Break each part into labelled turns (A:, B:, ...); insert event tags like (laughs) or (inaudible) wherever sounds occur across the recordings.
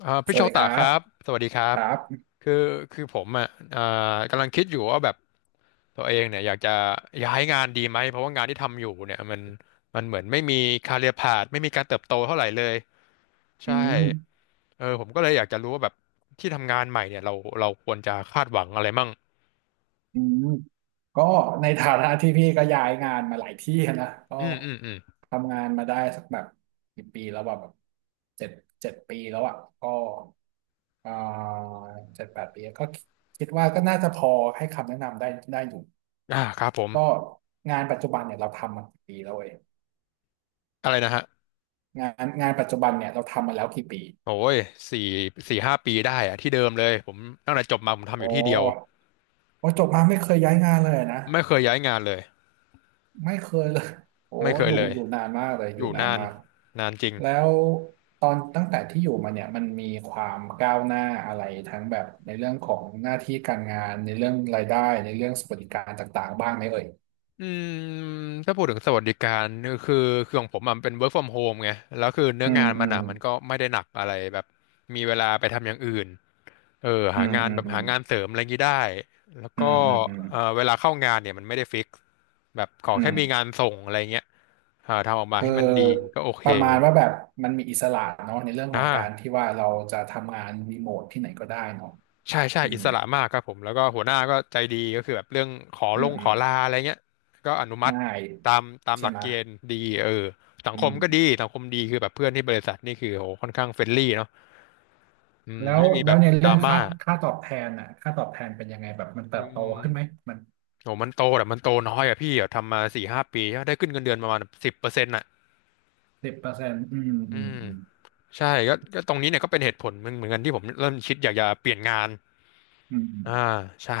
A: ส
B: พี่โช
A: วัสดีค
B: ตะ
A: รั
B: ครั
A: บ
B: บสวัสดีครั
A: ค
B: บ
A: รับ
B: คือคือผมอ่ะกำลังคิดอยู่ว่าแบบตัวเองเนี่ยอยากจะย้ายงานดีไหมเพราะว่างานที่ทำอยู่เนี่ยมันเหมือนไม่มีคาเรียพาธไม่มีการเติบโตเท่าไหร่เลย
A: อื
B: ใช่
A: ม
B: เออผมก็เลยอยากจะรู้ว่าแบบที่ทำงานใหม่เนี่ยเราควรจะคาดหวังอะไรมั่ง
A: อืมก็ในฐานะที่พี่ก็ย้ายงานมาหลายที่นะก็
B: อืมอืมอืม
A: ทำงานมาได้สักแบบกี่ปีแล้วอะแบบเจ็ดเจ็ดปีแล้วอ่ะก็เอ่อ7-8 ปีก็คิดว่าก็น่าจะพอให้คำแนะนำได้ได้อยู่
B: อ่าครับผม
A: ก็งานปัจจุบันเนี่ยเราทำมากี่ปีแล้วเอง
B: อะไรนะฮะ
A: งานงานปัจจุบันเนี่ยเราทำมาแล้วกี่ปี
B: โอ้ยสี่สี่ห้าปีได้อะที่เดิมเลยผมตั้งแต่จบมาผมทำอ
A: อ๋
B: ยู่ที่เดียว
A: อพอจบมาไม่เคยย้ายงานเลยนะ
B: ไม่เคยย้ายงานเลย
A: ไม่เคยเลย (laughs) โอ้
B: ไม่เค
A: อ
B: ย
A: ยู่
B: เลย
A: อยู่นานมากเลยอ
B: อ
A: ยู่
B: ยู่
A: นาน
B: นาน
A: มาก
B: นานจริง
A: แล้วตอนตั้งแต่ที่อยู่มาเนี่ยมันมีความก้าวหน้าอะไรทั้งแบบในเรื่องของหน้าที่การงานในเรื่องรายได้ในเรื่องสวัสดิการต่างๆบ้างไหมเอ่ย
B: อืมถ้าพูดถึงสวัสดิการคือคือของผมอะมันเป็น work from home ไงแล้วคือเนื้
A: อื
B: อ
A: ม
B: งาน
A: อื
B: มัน
A: ม
B: อ่ะมันก็ไม่ได้หนักอะไรแบบมีเวลาไปทำอย่างอื่นเออ
A: อื
B: หา
A: ม
B: งาน
A: อืม
B: แบบ
A: อื
B: หา
A: ม
B: งานเสริมอะไรงี้ได้แล้ว
A: อื
B: ก็
A: มอืมอืม
B: เออเวลาเข้างานเนี่ยมันไม่ได้ฟิกแบบขอ
A: อื
B: แค่มีงา
A: ม
B: นส่งอะไรเงี้ยอ่าทำออกมา
A: คือ
B: ให้มันดีก็โอเค
A: ประมาณว่าแบบมันมีอิสระเนาะในเรื่องของ
B: นะ
A: การที่ว่าเราจะทำงานรีโมทที่ไหนก็ได้เนาะ
B: ใช่ใช่
A: อื
B: อิ
A: ม
B: สระมากครับผมแล้วก็หัวหน้าก็ใจดีก็คือแบบเรื่องขอ
A: อื
B: ล
A: ม
B: ง
A: อื
B: ข
A: ม
B: อลาอะไรเงี้ยก็อนุมัติ
A: ง่าย
B: ตามตาม
A: ใช่
B: หลัก
A: ไหมย
B: เกณฑ์ดีเออสัง
A: อื
B: คมก็ดี
A: ม
B: สังคมดีคือแบบเพื่อนที่บริษัทนี่คือโหค่อนข้างเฟรนลี่เนาะอืม
A: แล้ว
B: ไม่มีแบ
A: แล้ว
B: บ
A: ใน
B: ด
A: เรื่
B: รา
A: อง
B: ม่า
A: ค่าตอบแทนอ่ะค่าตอบแทนเป็นยังไงแบบมันเติ
B: อื
A: บโต
B: ม
A: ขึ้นไหมมัน
B: โหมันโตแต่มันโตน้อยอะพี่อะทำมาสี่ห้าปีได้ขึ้นเงินเดือนประมาณสิบเปอร์เซ็นต์อะ
A: สิบเปอร์เซ็นต์อืมอื
B: อื
A: ม
B: ม
A: อืม
B: ใช่ก็ก็ตรงนี้เนี่ยก็เป็นเหตุผลหนึ่งเหมือนกันที่ผมเริ่มคิดอยากจะเปลี่ยนงาน
A: อืมอืม
B: อ่าใช่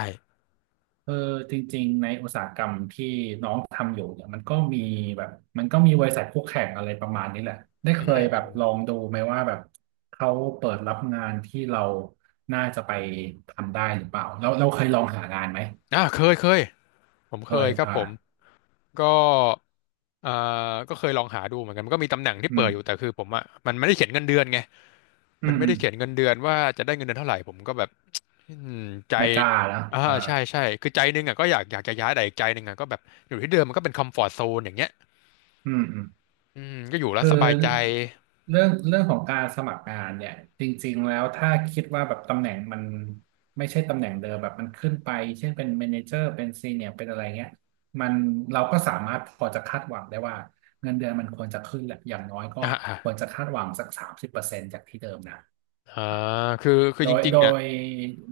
A: เออจริงๆในอุตสาหกรรมที่น้องทำอยู่เนี่ยมันก็มีแบบมันก็มีบริษัทคู่แข่งอะไรประมาณนี้แหละได้
B: อื
A: เคย
B: ม
A: แบ
B: อื
A: บ
B: ม
A: ลองดูไหมว่าแบบเขาเปิดรับงานที่เราน่าจะไปทำได้หรือเปล่าเราเคยลองหางานไหม
B: อ่าเคยเคยผม
A: เค
B: เคย
A: ย
B: ครับ
A: อ่า
B: ผม ก็เอ่อก็เคยลองหาดูเหมือนกันมันก็มีตำแหน่งที่
A: อื
B: เปิดอยู่
A: ม
B: แต่คือผมอ่ะมันไม่ได้เขียนเงินเดือนไง
A: อื
B: มัน
A: ม
B: ไม่
A: อื
B: ได้
A: ม
B: เขียนเงินเดือนว่าจะได้เงินเดือนเท่าไหร่ผมก็แบบอืมใจ
A: ไม่กล้าแล้ว
B: อ่า
A: อ่า
B: ใช่ใช่คือใจหนึงอ่ะก็อยากอยากจะย้ายแต่อีกใจหนึงอ่ะก็แบบอยู่ที่เดิมมันก็เป็นคอมฟอร์ z โซนอย่างเงี้ย
A: อืมอืม
B: อืมก็อยู่แล้ว
A: คือ
B: สบายใจ
A: เรื่องของการสมัครงานเนี่ยจริงๆแล้วถ้าคิดว่าแบบตำแหน่งมันไม่ใช่ตำแหน่งเดิมแบบมันขึ้นไปเช่นเป็นเมเนเจอร์เป็นซีเนียร์เป็นอะไรเงี้ยมันเราก็สามารถพอจะคาดหวังได้ว่าเงินเดือนมันควรจะขึ้นแหละอย่างน้อยก็
B: อ่าอ่า
A: ควรจะคาดหวังสักสามสิบเปอร์เซ็นต์จากที่เดิมนะ
B: อ่า
A: อ่ะ
B: คือคือ
A: โด
B: จ
A: ย
B: ริง
A: โด
B: ๆอ่ะ
A: ย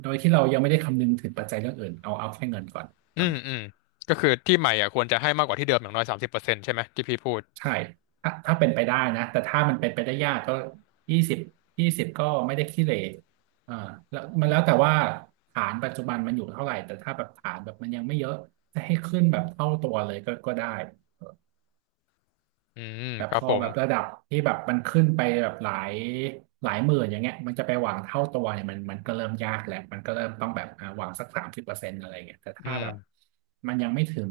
A: โดยที่เรายังไม่ได้คำนึงถึงปัจจัยเรื่องอื่นเอาแค่เงินก่อน
B: อืมอืมก็คือที่ใหม่อ่ะควรจะให้มากกว่าที่เดิมอย่างน้อย30%ใช่ไหมที่พี่พูด
A: ใช่ถ้าเป็นไปได้นะ แต่ถ้ามันเป็นไปได้ยากก็ยี่สิบยี่สิบก็ไม่ได้ขี้เหร่อ่าแล้วมันแล้วแต่ว่าฐานปัจจุบันมันอยู่เท่าไหร่ แต่ถ้าแบบฐานแบบมันยังไม่เยอะ จะให้ขึ้นแบบเท่าตัวเลยก็ได้
B: อืม
A: แต่
B: ค
A: พ
B: รับ
A: อ
B: ผม
A: แบบระดับที่แบบมันขึ้นไปแบบหลายหมื่นอย่างเงี้ยมันจะไปหวังเท่าตัวเนี่ยมันก็เริ่มยากแหละมันก็เริ่มต้องแบบหวังสักสามสิบเปอร์เซ็นต์อะไรเงี้ยแต่ถ้า
B: อืม
A: แบบมันยังไม่ถึง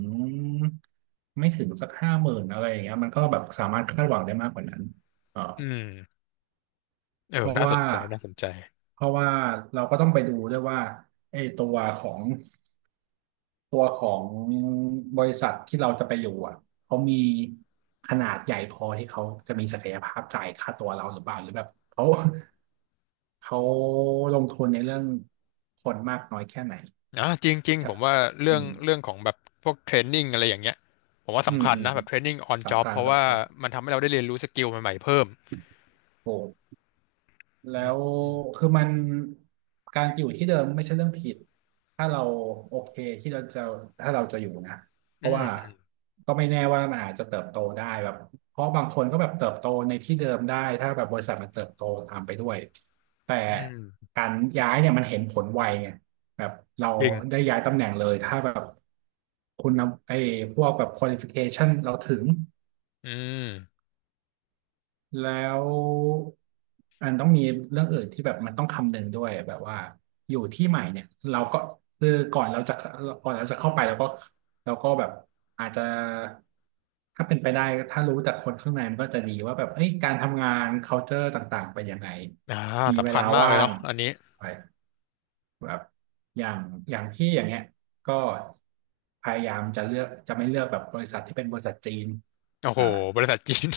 A: ไม่ถึงสัก50,000อะไรอย่างเงี้ยมันก็แบบสามารถคาดหวังได้มากกว่านั้นเออ
B: อืมเออ
A: เพราะ
B: น่าส
A: ว่า
B: นใจน่าสนใจ
A: เพราะว่าเราก็ต้องไปดูด้วยว่าไอ้ตัวของบริษัทที่เราจะไปอยู่อ่ะ เขามีขนาดใหญ่พอที่เขาจะมีศักยภาพจ่ายค่าตัวเราหรือเปล่าหรือแบบเขาลงทุนในเรื่องคนมากน้อยแค่ไหน
B: อ่ะจริงจริง
A: ใช่
B: ผมว่า
A: อื
B: เรื่อง
A: ม
B: เรื่องของแบบพวกเทรนนิ่งอะไรอย่างเงี้ยผมว่า
A: อื
B: สำ
A: ม
B: คัญ
A: อืม
B: นะแบบเทรนนิ่งออนจ็อ
A: สำ
B: บ
A: คัญ
B: เพราะว่า
A: สำคัญ
B: มันทำให้เราได้เรียนรู้สกิลใหม่ๆเพิ่ม
A: โอ้ แล้วคือมันการอยู่ที่เดิมไม่ใช่เรื่องผิดถ้าเราโอเคที่เราจะถ้าเราจะอยู่นะเพราะว่า
B: ม
A: ก็ไม่แน่ว่ามันอาจจะเติบโตได้แบบเพราะบางคนก็แบบเติบโตในที่เดิมได้ถ้าแบบบริษัทมันเติบโตตามไปด้วยแต่
B: อืมอืมอืม
A: การย้ายเนี่ยมันเห็นผลไวไงแบบเรา
B: จริง
A: ได้ย้ายตำแหน่งเลยถ้าแบบคุณนำไอ้พวกแบบ qualification เราถึง
B: อืม
A: แล้วอันต้องมีเรื่องอื่นที่แบบมันต้องคำนึงด้วยแบบว่าอยู่ที่ใหม่เนี่ยเราก็คือก่อนเราจะเข้าไปเราก็แบบอาจจะถ้าเป็นไปได้ถ้ารู้จากคนข้างในมันก็จะดีว่าแบบเอ้ยการทำงาน culture ต่างๆเป็นยังไง
B: อ่า
A: มีเว
B: สำคั
A: ลา
B: ญมากเล
A: ว่า
B: ย
A: ง
B: เนาะอันนี้
A: ไปแบบอย่างอย่างที่อย่างเงี้ยก็พยายามจะเลือกจะไม่เลือกแบบบริษัทที่เป็นบริษัทจีน
B: โอ้โห
A: อ่า
B: บริษัทจีน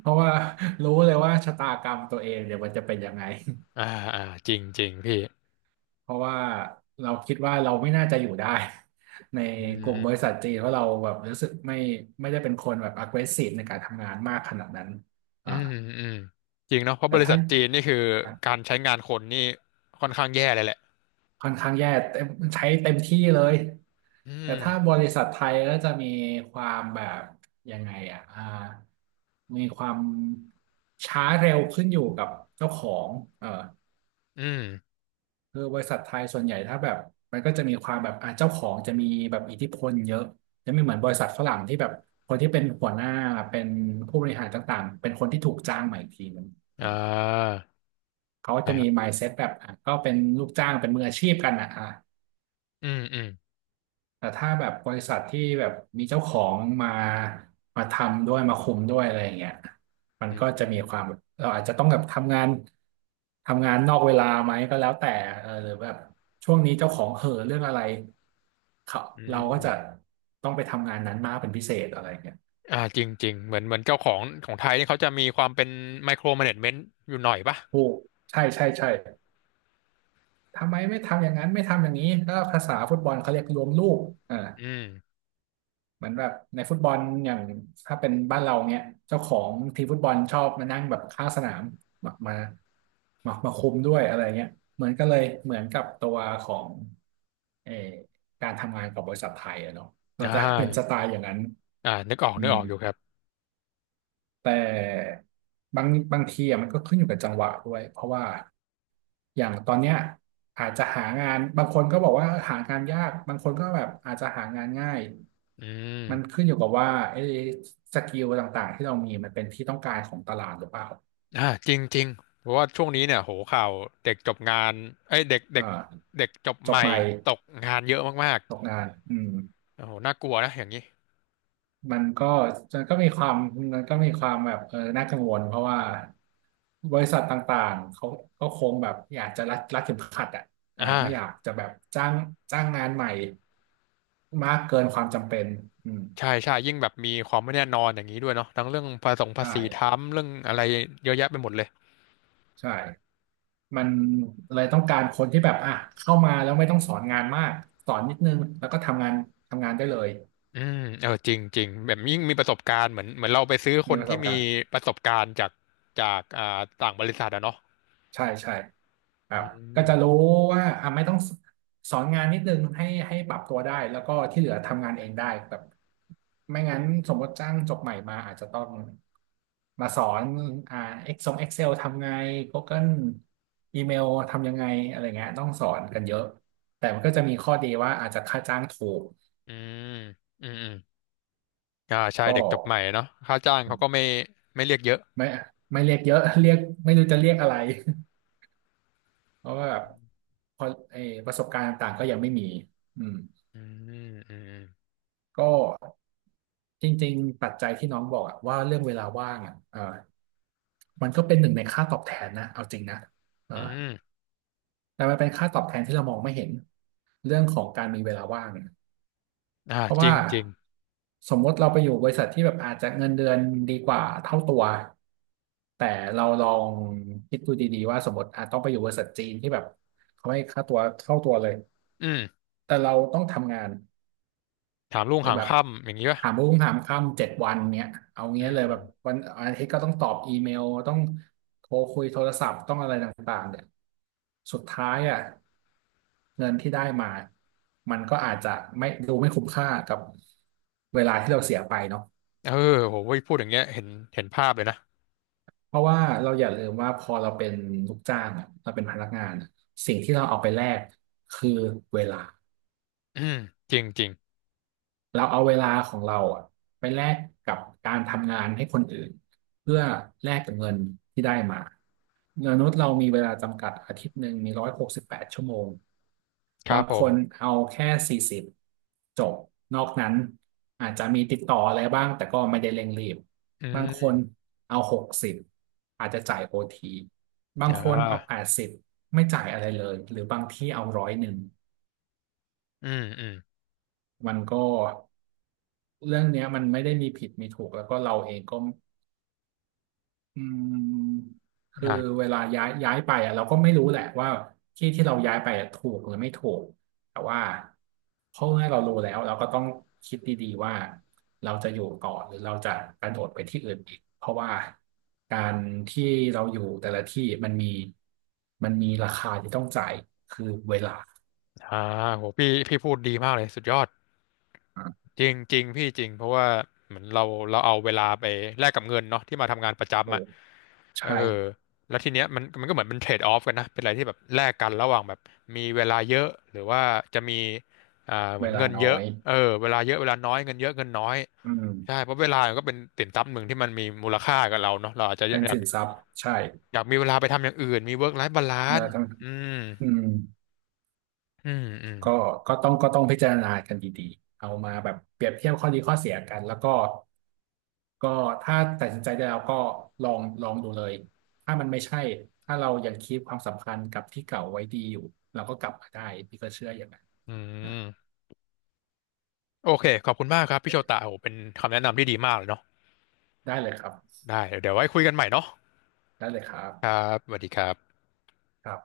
A: เพราะว่ารู้เลยว่าชะตากรรมตัวเองเดี๋ยวมันจะเป็นยังไง
B: (laughs) อ่าอ่าจริงจริงพี่
A: เพราะว่าเราคิดว่าเราไม่น่าจะอยู่ได้ใน
B: อื
A: กลุ่มบริ
B: ม
A: ษัทจีนเพราะเราแบบรู้สึกไม่ได้เป็นคนแบบ aggressive ในการทำงานมากขนาดนั้น
B: อื
A: อ่า
B: มอืมจริงเนาะเพราะ
A: แต่
B: บริ
A: ถ้า
B: ษัทจีนนี่คือการใช้งานคนนี่ค่อนข้างแย่เลยแหละ
A: ค่อนข้างแย่เต็มใช้เต็มที่เลย
B: อื
A: แต่
B: ม
A: ถ้าบริษัทไทยก็จะมีความแบบยังไงอ่ะอ่ามีความช้าเร็วขึ้นอยู่กับเจ้าของเออ
B: อืม
A: คือบริษัทไทยส่วนใหญ่ถ้าแบบมันก็จะมีความแบบเจ้าของจะมีแบบอิทธิพลเยอะจะไม่เหมือนบริษัทฝรั่งที่แบบคนที่เป็นหัวหน้าเป็นผู้บริหารต่างๆเป็นคนที่ถูกจ้างมาอีกทีนึง
B: อ่
A: อ่ะ
B: า
A: เขาจะมี
B: อ่า
A: mindset แบบก็เป็นลูกจ้างเป็นมืออาชีพกันนะอ่ะ
B: อืมอืม
A: แต่ถ้าแบบบริษัทที่แบบมีเจ้าของมามาทำด้วยมาคุมด้วยอะไรอย่างเงี้ยมัน
B: อื
A: ก็จะมีความ
B: ม
A: แบบเราอาจจะต้องแบบทำงานนอกเวลาไหมก็แล้วแต่เออหรือแบบช่วงนี้เจ้าของเห่อเรื่องอะไรเขา
B: อื
A: เราก็จะ
B: ม
A: ต้องไปทำงานนั้นมากเป็นพิเศษอะไรอย่างเงี้ย
B: อ่าจริงจริงเหมือนเหมือนเจ้าของของไทยนี่เขาจะมีความเป็นไมโคร m ม n a g เมนต์อยู่หน่อยป่ะ
A: ถูกใช่ใช่ใช่ทำไมไม่ทำอย่างนั้นไม่ทำอย่างนี้ก็ภาษาฟุตบอลเขาเรียกรวมลูกอ่า
B: อืม
A: เหมือนแบบในฟุตบอลอย่างถ้าเป็นบ้านเราเนี่ยเจ้าของทีมฟุตบอลชอบมานั่งแบบข้างสนามมามามาคุมด้วยอะไรเงี้ยเหมือนก็เลยเหมือนกับตัวของเออการทำงานกับบริษัทไทยอะเนาะก็
B: อ่
A: จะเป็นสไต
B: า
A: ล์อย่างนั้น
B: อ่านึกออก
A: อื
B: นึก
A: ม
B: ออกอยู่ครับ
A: แต่บางบางทีอะมันก็ขึ้นอยู่กับจังหวะด้วยเพราะว่าอย่างตอนเนี้ยอาจจะหางานบางคนก็บอกว่าหางานยากบางคนก็แบบอาจจะหางานง่าย
B: อื
A: มัน
B: ม
A: ขึ้นอยู่กับว่าไอ้สกิลต่างๆที่เรามีมันเป็นที่ต้องการของตลาดหรือเปล่า
B: อ่าจริงจริงเพราะว่าช่วงนี้เนี่ยโหข่าวเด็กจบงานเอ้ยเด็ก
A: อ่
B: เด็ก
A: า
B: เด็กจบ
A: จ
B: ให
A: บ
B: ม่
A: ใหม่
B: ตกงานเยอะมาก
A: ตกงานอืม
B: ๆโอ้โหน่ากลัวนะอย่างนี้
A: มันก็มันก็มีความมันก็มีความแบบเออน่ากังวลเพราะว่าบริษัทต่างๆเขาก็คงแบบอยากจะรัดเข็มขัด
B: อ
A: อ่าไม่อยาก
B: ่า
A: จะแบบจ้างจ้างงานใหม่มากเกินความจำเป็นอืม
B: ใช่ใช่ยิ่งแบบมีความไม่แน่นอนอย่างนี้ด้วยเนาะทั้งเรื่องภาษีภา
A: ใช่
B: ษีทำเรื่องอะไรเยอะแยะไปหมดเลย
A: ใช่มันเลยต้องการคนที่แบบเข้ามาแล้วไม่ต้องสอนงานมากสอนนิดนึงแล้วก็ทำงานได้เลย
B: อืมเออจริงจริงแบบยิ่งมีประสบการณ์เหมือนเหมือนเราไปซื้อค
A: มี
B: น
A: ประส
B: ที่
A: บ
B: มี
A: การณ์
B: ประสบการณ์จากจากอ่าต่างบริษัทอะเนาะ
A: ใช่ใช่ค
B: อื
A: รับก็
B: ม
A: จะรู้ว่าไม่ต้องสอนงานนิดนึงให้ปรับตัวได้แล้วก็ที่เหลือทำงานเองได้แบบไม่งั้นสมมติจ้างจบใหม่มาอาจจะต้องมาสอนอ่า Excel ทำไง Google อีเมลทำยังไงอะไรเงี้ยต้องสอนกันเยอะแต่มันก็จะมีข้อดีว่าอาจจะค่าจ้างถูก
B: อืมอืมอืมอ่าใช่
A: ก็
B: เด็กจบใหม่เนาะค่าจ้างเขาก็ไม่ไม่เรียกเยอะ
A: ไม่ไม่เรียกเยอะ (laughs) เรียกไม่รู้จะเรียกอะไรเพราะว่าแบบพอไอ้ประสบการณ์ต่างๆก็ยังไม่มีอืม
B: อืมอืม
A: ก็จริงๆปัจจัยที่น้องบอกอะว่าเรื่องเวลาว่างเออมันก็เป็นหนึ่งในค่าตอบแทนนะเอาจริงนะเออ
B: อืมอืม
A: แต่มันเป็นค่าตอบแทนที่เรามองไม่เห็นเรื่องของการมีเวลาว่างเนี่ย
B: อ่า
A: เพราะ
B: จริ
A: ว่า
B: งจริง
A: สมมติเราไปอยู่บริษัทที่แบบอาจจะเงินเดือนดีกว่าเท่าตัวแต่เราลองคิดดูดีๆว่าสมมติอาจต้องไปอยู่บริษัทจีนที่แบบเขาให้ค่าตัวเท่าตัวเลย
B: อืม
A: แต่เราต้องทำงาน
B: ถามลุง
A: เลย
B: หาง
A: แบบ
B: ค่ำอย่างนี้ป่ะ
A: ถามรุ่งถามค่ำ7 วันเนี้ยเอา
B: อื
A: เงี้ยเลย
B: ม
A: แบบวันอาทิตย์ก็ต้องตอบอีเมลต้องโทรคุยโทรศัพท์ต้องอะไรต่างๆเนี่ยสุดท้ายเงินที่ได้มามันก็อาจจะไม่ดูไม่คุ้มค่ากับเวลาที่เราเสียไปเนาะ
B: เออโหเว้ยพูดอย่างเงี้ยเห็นเห็นภาพเลยนะ
A: เพราะว่าเราอย่าลืมว่าพอเราเป็นลูกจ้างอะเราเป็นพนักงานอะสิ่งที่เราเอาไปแลกคือเวลา
B: อืมจริงจริง
A: เราเอาเวลาของเราอะไปแลกกับการทำงานให้คนอื่นเพื่อแลกกับเงินที่ได้มามนุษย์เรามีเวลาจำกัดอาทิตย์หนึ่งมี168 ชั่วโมง
B: ครั
A: บา
B: บ
A: ง
B: ผ
A: ค
B: ม
A: นเอาแค่40จบ นอกนั้นอาจจะมีติดต่ออะไรบ้างแต่ก็ไม่ได้เร่งรีบ
B: อื
A: บางคน
B: ม
A: เอา60อาจจะจ่ายโอที บาง
B: อ่
A: คนเอาแป
B: า
A: ดสิบไม่จ่ายอะไรเลยหรือบางที่เอา101
B: อืมอืม
A: มันก็ เรื่องเนี้ยมันไม่ได้มีผิดมีถูกแล้วก็เราเองก็อืมคือเว
B: อ่า
A: ลาย้ายไปเราก็ไม่รู้แหละว่าที่ที่เราย้ายไปอะถูกหรือไม่ถูกแต่ว่าเพราะว่าเรารู้แล้วเราก็ต้องคิดดีๆว่าเราจะอยู่ต่อหรือเราจะกระโดดไปที่อื่นอีกเพราะว่าการที่เราอยู่แต่ละที่มันมีราคาที่ต้องจ่ายคือเวลา
B: อ่าโหพี่พี่พูดดีมากเลยสุดยอด
A: อ่ะ
B: จริงจริงพี่จริงเพราะว่าเหมือนเราเอาเวลาไปแลกกับเงินเนาะที่มาทำงานประ
A: โอ้
B: จำอ่ะเออ
A: ใช่
B: แล้วทีเนี้ยมันก็เหมือนเป็นเทรดออฟกันนะเป็นอะไรที่แบบแลกกันระหว่างแบบมีเวลาเยอะหรือว่าจะมีอ่าเหมื
A: เว
B: อน
A: ลา
B: เงิน
A: น้อ
B: เยอะ
A: ย
B: เออเวลาเยอะเวลาน้อยเงินเยอะเงินน้อย
A: อื
B: ใช่
A: ม
B: เพราะเวลามันก็เป็นสินทรัพย์หนึ่งที่มันมีมูลค่ากับเราเนาะเราอาจจะ
A: เป็น
B: อยาก
A: สินทรัพย์ใช่
B: อยากมีเวลาไปทำอย่างอื่นมีเวิร์กไลฟ์บา
A: เว
B: ลาน
A: ลา
B: ซ์
A: ทั้ง
B: อืม
A: อืม
B: อืมอืม
A: ก็ก็ต้องพิจารณากันดีๆเอามาแบบเปรียบเทียบข้อดีข้อเสียกันแล้วก็ก็ถ้าตัดสินใจได้แล้วก็ลองดูเลยถ้ามันไม่ใช่ถ้าเรายังคีปความสัมพันธ์กับที่เก่าไว้ดีอยู่เราก็กลับมาได้พี่ก็เชื่ออย่างนั้น
B: อื
A: นะ
B: มโอเคขอบคุณมากครับพี่โชตะโอ้โหเป็นคำแนะนำที่ดีมากเลยเนาะ
A: ได้เลยครับ
B: ได้เดี๋ยวไว้คุยกันใหม่เนาะ
A: ได้เลยครับ
B: ครับสวัสดีครับ
A: ครับ